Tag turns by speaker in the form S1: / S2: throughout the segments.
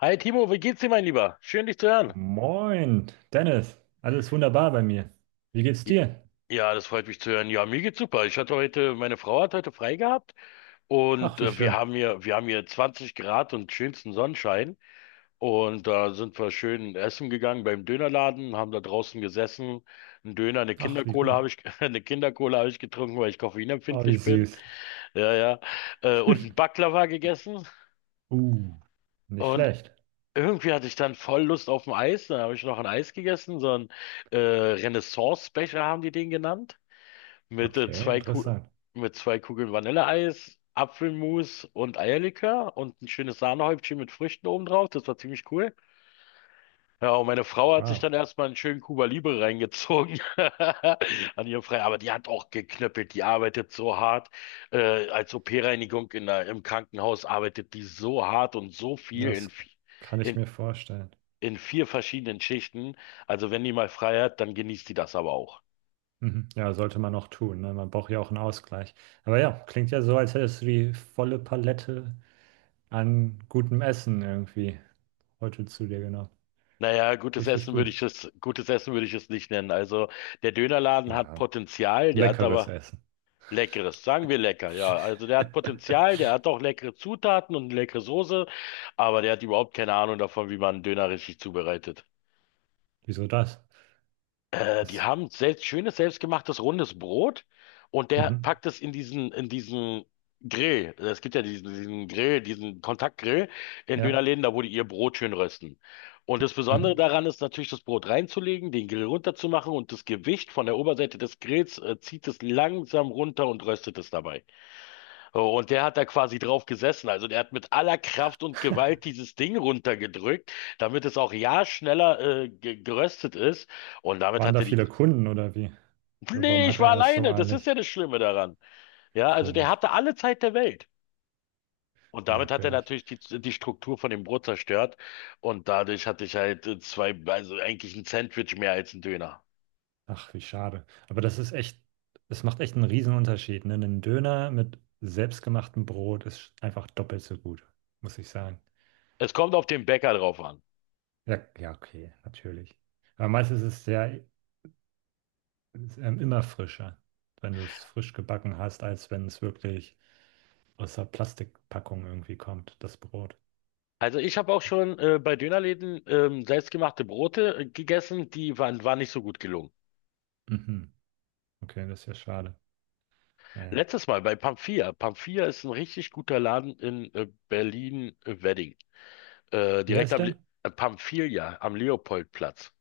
S1: Hi Timo, wie geht's dir, mein Lieber? Schön, dich zu hören.
S2: Moin, Dennis. Alles wunderbar bei mir. Wie geht's
S1: J-
S2: dir?
S1: Ja, das freut mich zu hören. Ja, mir geht's super. Ich hatte heute, meine Frau hat heute frei gehabt und
S2: Ach, wie schön.
S1: wir haben hier 20 Grad und schönsten Sonnenschein. Und da sind wir schön essen gegangen beim Dönerladen, haben da draußen gesessen. Ein Döner, eine
S2: Ach, wie
S1: Kindercola
S2: gut.
S1: habe ich, eine Kindercola habe ich getrunken, weil ich
S2: Ah, wie
S1: koffeinempfindlich bin.
S2: süß.
S1: Ja, ja. Und ein Baklava gegessen.
S2: Uh, nicht
S1: Und
S2: schlecht.
S1: Irgendwie hatte ich dann voll Lust auf ein Eis, dann habe ich noch ein Eis gegessen, so ein Renaissance-Becher haben die den genannt, mit,
S2: Okay,
S1: zwei Ku
S2: interessant.
S1: mit zwei Kugeln Vanilleeis, Apfelmus und Eierlikör und ein schönes Sahnehäubchen mit Früchten oben drauf, das war ziemlich cool. Ja, und meine Frau hat sich
S2: Wow,
S1: dann erstmal einen schönen Cuba Libre reingezogen an ihrem Freitag, aber die hat auch geknöppelt, die arbeitet so hart. Als OP-Reinigung im Krankenhaus arbeitet die so hart und so viel
S2: das kann ich
S1: in
S2: mir vorstellen.
S1: vier verschiedenen Schichten. Also wenn die mal frei hat, dann genießt die das aber auch.
S2: Mhm. Ja, sollte man auch tun, ne? Man braucht ja auch einen Ausgleich. Aber ja, klingt ja so, als hättest du die volle Palette an gutem Essen irgendwie heute zu dir genommen.
S1: Naja,
S2: Richtig gut.
S1: Gutes Essen würde ich es nicht nennen. Also der Dönerladen hat
S2: Ja,
S1: Potenzial, der hat
S2: leckeres
S1: aber...
S2: Essen.
S1: Leckeres, sagen wir lecker, ja. Also der hat Potenzial, der hat auch leckere Zutaten und leckere Soße, aber der hat überhaupt keine Ahnung davon, wie man einen Döner richtig zubereitet.
S2: Wieso das?
S1: Die
S2: Das,
S1: haben selbst schönes selbstgemachtes rundes Brot und der
S2: mhm.
S1: packt es in diesen Grill. Es gibt ja diesen Grill, diesen Kontaktgrill in
S2: Ja.
S1: Dönerläden, da wo die ihr Brot schön rösten. Und das Besondere
S2: Mhm.
S1: daran ist natürlich, das Brot reinzulegen, den Grill runterzumachen und das Gewicht von der Oberseite des Grills zieht es langsam runter und röstet es dabei. So. Und der hat da quasi drauf gesessen. Also der hat mit aller Kraft und Gewalt dieses Ding runtergedrückt, damit es auch ja schneller ge geröstet ist. Und damit
S2: Waren
S1: hat
S2: da
S1: er die...
S2: viele Kunden oder wie? Oder warum
S1: Nee, ich
S2: hatte
S1: war
S2: er es so
S1: alleine. Das ist
S2: eilig?
S1: ja das Schlimme daran. Ja, also der
S2: Komisch,
S1: hatte alle Zeit der Welt. Und damit hat er
S2: merkwürdig.
S1: natürlich die Struktur von dem Brot zerstört. Und dadurch hatte ich halt zwei, also eigentlich ein Sandwich mehr als ein Döner.
S2: Ach, wie schade. Aber das ist echt, es macht echt einen Riesenunterschied. Ne? Ein Döner mit selbstgemachtem Brot ist einfach doppelt so gut, muss ich sagen.
S1: Es kommt auf den Bäcker drauf an.
S2: Ja, ja, okay, natürlich. Aber meistens ist es ja immer frischer, wenn du es frisch gebacken hast, als wenn es wirklich aus der Plastikpackung irgendwie kommt, das Brot.
S1: Also ich habe auch schon bei Dönerläden selbstgemachte Brote gegessen, die waren nicht so gut gelungen.
S2: Mhm. Okay, das ist ja schade. Naja.
S1: Letztes Mal bei Pamphia. Pamphia ist ein richtig guter Laden in Berlin-Wedding.
S2: Wie
S1: Direkt
S2: heißt
S1: am Le
S2: der?
S1: Pamphilia, am Leopoldplatz.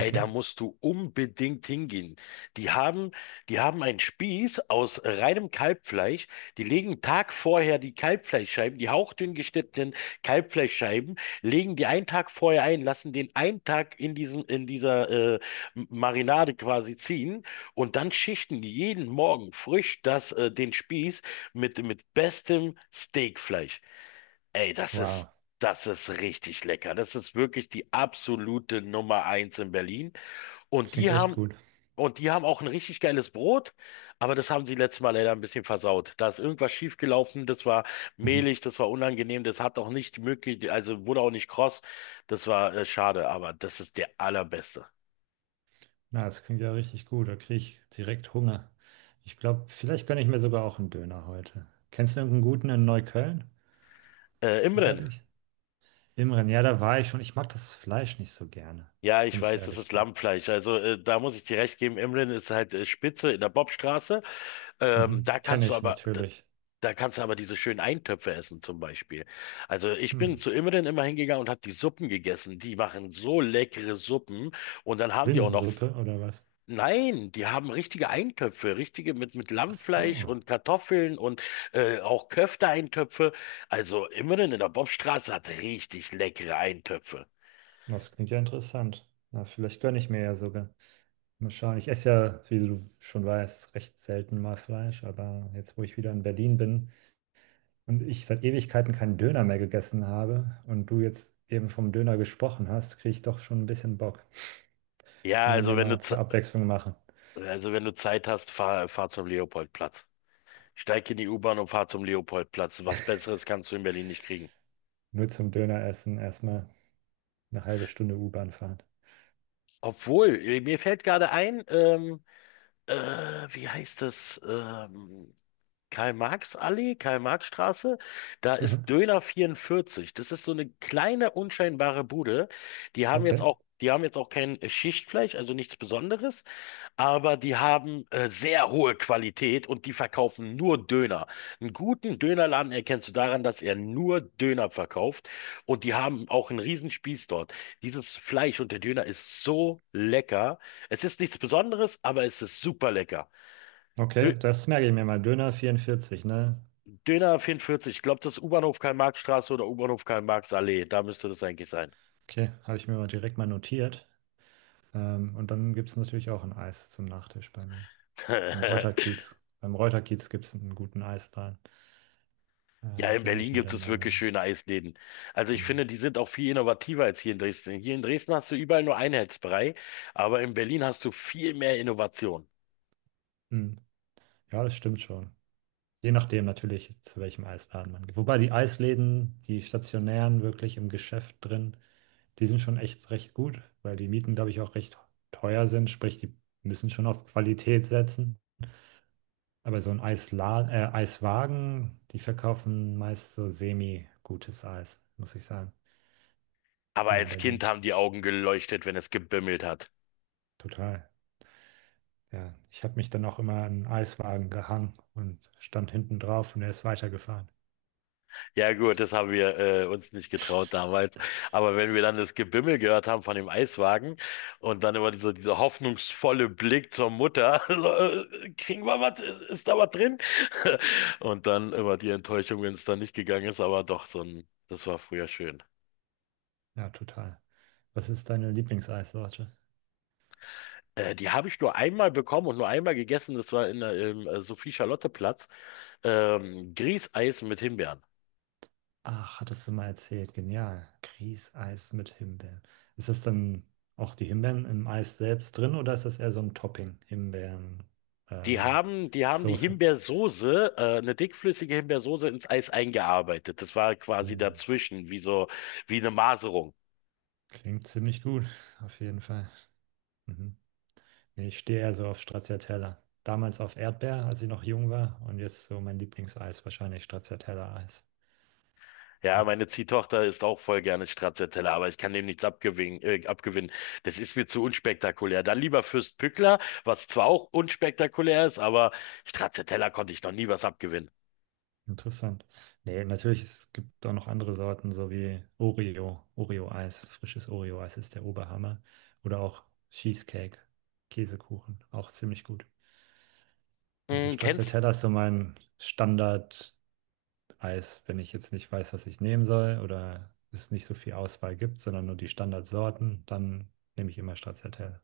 S1: Ey, da musst du unbedingt hingehen. Die haben, die haben einen Spieß aus reinem Kalbfleisch. Die legen einen Tag vorher die Kalbfleischscheiben, die hauchdünn geschnittenen Kalbfleischscheiben, legen die einen Tag vorher ein, lassen den einen Tag in in dieser äh, Marinade quasi ziehen und dann schichten die jeden Morgen frisch den Spieß mit bestem Steakfleisch. Ey, das ist
S2: Wow,
S1: Das ist richtig lecker. Das ist wirklich die absolute Nummer eins in Berlin. Und
S2: klingt
S1: die
S2: echt
S1: haben,
S2: gut.
S1: und die haben auch ein richtig geiles Brot, aber das haben sie letztes Mal leider ein bisschen versaut. Da ist irgendwas schiefgelaufen, das war
S2: Mhm.
S1: mehlig, das war unangenehm, das hat auch nicht möglich, also wurde auch nicht kross. Das war schade, aber das ist der allerbeste.
S2: Na, das klingt ja richtig gut. Da kriege ich direkt Hunger. Ich glaube, vielleicht gönne ich mir sogar auch einen Döner heute. Kennst du irgendeinen guten in Neukölln?
S1: Imren.
S2: Zufällig? Imren, ja, da war ich schon. Ich mag das Fleisch nicht so gerne,
S1: Ja,
S2: wenn
S1: ich
S2: ich
S1: weiß, das
S2: ehrlich
S1: ist
S2: bin.
S1: Lammfleisch. Also da muss ich dir recht geben, Imren ist halt Spitze in der Bobstraße. Ähm,
S2: Mhm.
S1: da kannst
S2: Kenne
S1: du
S2: ich
S1: aber,
S2: natürlich.
S1: Da kannst du aber diese schönen Eintöpfe essen zum Beispiel. Also ich
S2: Hm.
S1: bin zu Imren immer hingegangen und habe die Suppen gegessen. Die machen so leckere Suppen und dann haben die auch noch...
S2: Linsensuppe oder was?
S1: Nein, die haben richtige Eintöpfe, richtige mit
S2: Ach
S1: Lammfleisch
S2: so.
S1: und Kartoffeln und auch Köfte-Eintöpfe. Also Imren in der Bobstraße hat richtig leckere Eintöpfe.
S2: Das klingt ja interessant. Na, vielleicht gönne ich mir ja sogar. Mal schauen. Ich esse ja, wie du schon weißt, recht selten mal Fleisch, aber jetzt, wo ich wieder in Berlin bin, und ich seit Ewigkeiten keinen Döner mehr gegessen habe und du jetzt eben vom Döner gesprochen hast, kriege ich doch schon ein bisschen Bock.
S1: Ja,
S2: Kann man
S1: also
S2: ja
S1: wenn du
S2: mal zur
S1: Ze-
S2: Abwechslung machen.
S1: also wenn du Zeit hast, fahr zum Leopoldplatz. Steig in die U-Bahn und fahr zum Leopoldplatz. Was Besseres kannst du in Berlin nicht kriegen.
S2: Nur zum Döner essen, erstmal eine halbe Stunde U-Bahn fahren.
S1: Obwohl, mir fällt gerade ein, äh, wie heißt das? Karl-Marx-Allee, Karl-Marx-Straße, da ist
S2: Mhm.
S1: Döner 44. Das ist so eine kleine, unscheinbare Bude.
S2: Okay,
S1: Die haben jetzt auch kein Schichtfleisch, also nichts Besonderes, aber die haben sehr hohe Qualität und die verkaufen nur Döner. Einen guten Dönerladen erkennst du daran, dass er nur Döner verkauft und die haben auch einen Riesenspieß dort. Dieses Fleisch und der Döner ist so lecker. Es ist nichts Besonderes, aber es ist super lecker. Dö
S2: okay, das merke ich mir mal. Döner 44, ne?
S1: Döner 44, ich glaube, das ist U-Bahnhof Karl-Marx-Straße oder U-Bahnhof Karl-Marx-Allee. Da müsste das eigentlich sein.
S2: Okay, habe ich mir mal direkt mal notiert. Und dann gibt es natürlich auch ein Eis zum Nachtisch bei mir. Im Reuterkiez. Beim Reuterkiez gibt es einen guten Eisladen.
S1: Ja, in
S2: Gönne ich
S1: Berlin
S2: mir
S1: gibt
S2: dann
S1: es wirklich
S2: mal.
S1: schöne Eisläden. Also ich finde, die sind auch viel innovativer als hier in Dresden. Hier in Dresden hast du überall nur Einheitsbrei, aber in Berlin hast du viel mehr Innovation.
S2: Mhm. Ja, das stimmt schon. Je nachdem natürlich, zu welchem Eisladen man geht. Wobei die Eisläden, die stationären wirklich im Geschäft drin, die sind schon echt recht gut, weil die Mieten, glaube ich, auch recht teuer sind. Sprich, die müssen schon auf Qualität setzen. Aber so ein Eisla Eiswagen, die verkaufen meist so semi-gutes Eis, muss ich sagen,
S1: Aber
S2: hier in
S1: als Kind
S2: Berlin.
S1: haben die Augen geleuchtet, wenn es gebimmelt hat.
S2: Total. Ja, ich habe mich dann auch immer an einen Eiswagen gehangen und stand hinten drauf und er ist weitergefahren.
S1: Ja gut, das haben wir uns nicht getraut damals. Aber wenn wir dann das Gebimmel gehört haben von dem Eiswagen und dann immer dieser hoffnungsvolle Blick zur Mutter, so, kriegen wir was, ist da was drin? Und dann immer die Enttäuschung, wenn es dann nicht gegangen ist, aber doch so ein, das war früher schön.
S2: Ja, total. Was ist deine Lieblingseissorte?
S1: Die habe ich nur einmal bekommen und nur einmal gegessen, das war in der, im Sophie-Charlotte-Platz, Grießeis mit Himbeeren.
S2: Ach, hattest du mal erzählt. Genial. Grießeis mit Himbeeren. Ist das dann auch die Himbeeren im Eis selbst drin oder ist das eher so ein Topping? Himbeeren, ähm,
S1: Die haben die
S2: Soße.
S1: Himbeersoße, eine dickflüssige Himbeersoße ins Eis eingearbeitet. Das war
S2: Uh,
S1: quasi dazwischen, wie so, wie eine Maserung.
S2: klingt ziemlich gut, auf jeden Fall. Mhm. Nee, ich stehe eher so auf Stracciatella. Damals auf Erdbeer, als ich noch jung war und jetzt so mein Lieblingseis, wahrscheinlich Stracciatella-Eis.
S1: Ja,
S2: Ja.
S1: meine Ziehtochter isst auch voll gerne Stracciatella, aber ich kann dem nichts abgewinnen, abgewinnen. Das ist mir zu unspektakulär. Dann lieber Fürst Pückler, was zwar auch unspektakulär ist, aber Stracciatella konnte ich noch nie was abgewinnen.
S2: Interessant. Nee, natürlich, es gibt auch noch andere Sorten, so wie Oreo, Oreo-Eis, frisches Oreo-Eis ist der Oberhammer. Oder auch Cheesecake, Käsekuchen, auch ziemlich gut. Also
S1: Mm, kennst,
S2: Stracciatella ist so mein Standard-Eis, wenn ich jetzt nicht weiß, was ich nehmen soll oder es nicht so viel Auswahl gibt, sondern nur die Standardsorten, dann nehme ich immer Stracciatella.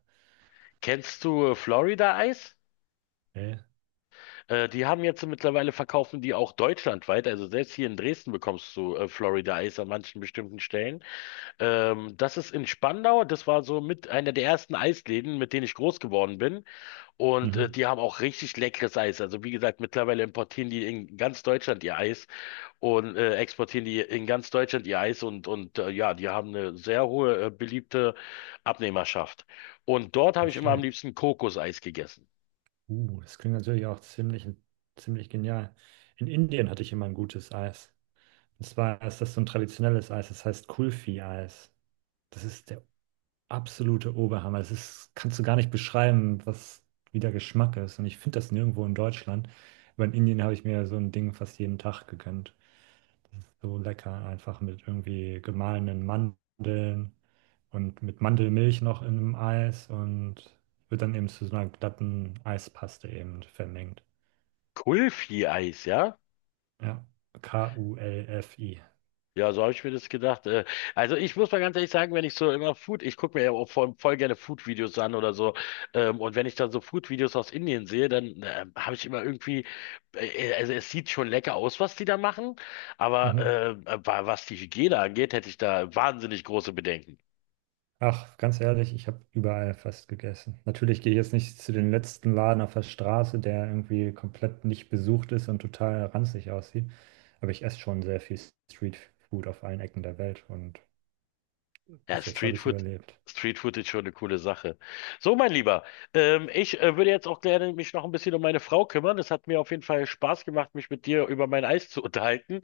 S1: kennst du Florida-Eis?
S2: Nee,
S1: Die haben jetzt mittlerweile verkaufen die auch deutschlandweit. Also selbst hier in Dresden bekommst du Florida Eis an manchen bestimmten Stellen. Das ist in Spandau. Das war so mit einer der ersten Eisläden, mit denen ich groß geworden bin. Und
S2: mhm.
S1: die haben auch richtig leckeres Eis. Also wie gesagt, mittlerweile importieren die in ganz Deutschland ihr Eis und exportieren die in ganz Deutschland ihr Eis. Ja, die haben eine sehr hohe beliebte Abnehmerschaft. Und dort habe ich
S2: Nicht
S1: immer am
S2: schlecht.
S1: liebsten Kokoseis gegessen.
S2: Das klingt natürlich auch ziemlich, ziemlich genial. In Indien hatte ich immer ein gutes Eis. Und zwar ist das so ein traditionelles Eis, das heißt Kulfi-Eis. Das ist der absolute Oberhammer. Das ist, kannst du gar nicht beschreiben, was, wie der Geschmack ist. Und ich finde das nirgendwo in Deutschland. Aber in Indien habe ich mir so ein Ding fast jeden Tag gegönnt. Das ist so lecker, einfach mit irgendwie gemahlenen Mandeln und mit Mandelmilch noch in einem Eis und wird dann eben zu so einer glatten Eispaste eben vermengt.
S1: Kulfi-Eis, ja?
S2: Ja, Kulfi.
S1: Ja, so habe ich mir das gedacht. Also ich muss mal ganz ehrlich sagen, wenn ich so immer Food, ich gucke mir ja auch voll gerne Food-Videos an oder so. Und wenn ich dann so Food-Videos aus Indien sehe, dann habe ich immer irgendwie, also es sieht schon lecker aus, was die da machen, aber
S2: Mhm.
S1: was die Hygiene angeht, hätte ich da wahnsinnig große Bedenken.
S2: Ach, ganz ehrlich, ich habe überall fast gegessen. Natürlich gehe ich jetzt nicht zu den letzten Laden auf der Straße, der irgendwie komplett nicht besucht ist und total ranzig aussieht. Aber ich esse schon sehr viel Streetfood auf allen Ecken der Welt und
S1: Ja,
S2: bis jetzt habe ich es
S1: Streetfood,
S2: überlebt.
S1: Streetfood ist schon eine coole Sache. So, mein Lieber, ich würde jetzt auch gerne mich noch ein bisschen um meine Frau kümmern. Es hat mir auf jeden Fall Spaß gemacht, mich mit dir über mein Eis zu unterhalten.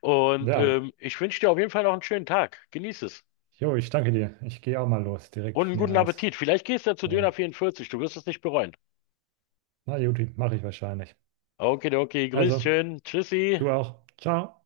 S1: Und
S2: Ja,
S1: ich wünsche dir auf jeden Fall noch einen schönen Tag. Genieß es.
S2: jo, ich danke dir. Ich gehe auch mal los,
S1: Und
S2: direkt
S1: einen
S2: mir ein
S1: guten
S2: Eis
S1: Appetit. Vielleicht gehst du ja zu Döner
S2: holen.
S1: 44. Du wirst es nicht bereuen.
S2: Na, Juti, mache ich wahrscheinlich.
S1: Okay, okay. Grüß
S2: Also,
S1: schön. Tschüssi.
S2: du auch. Ciao.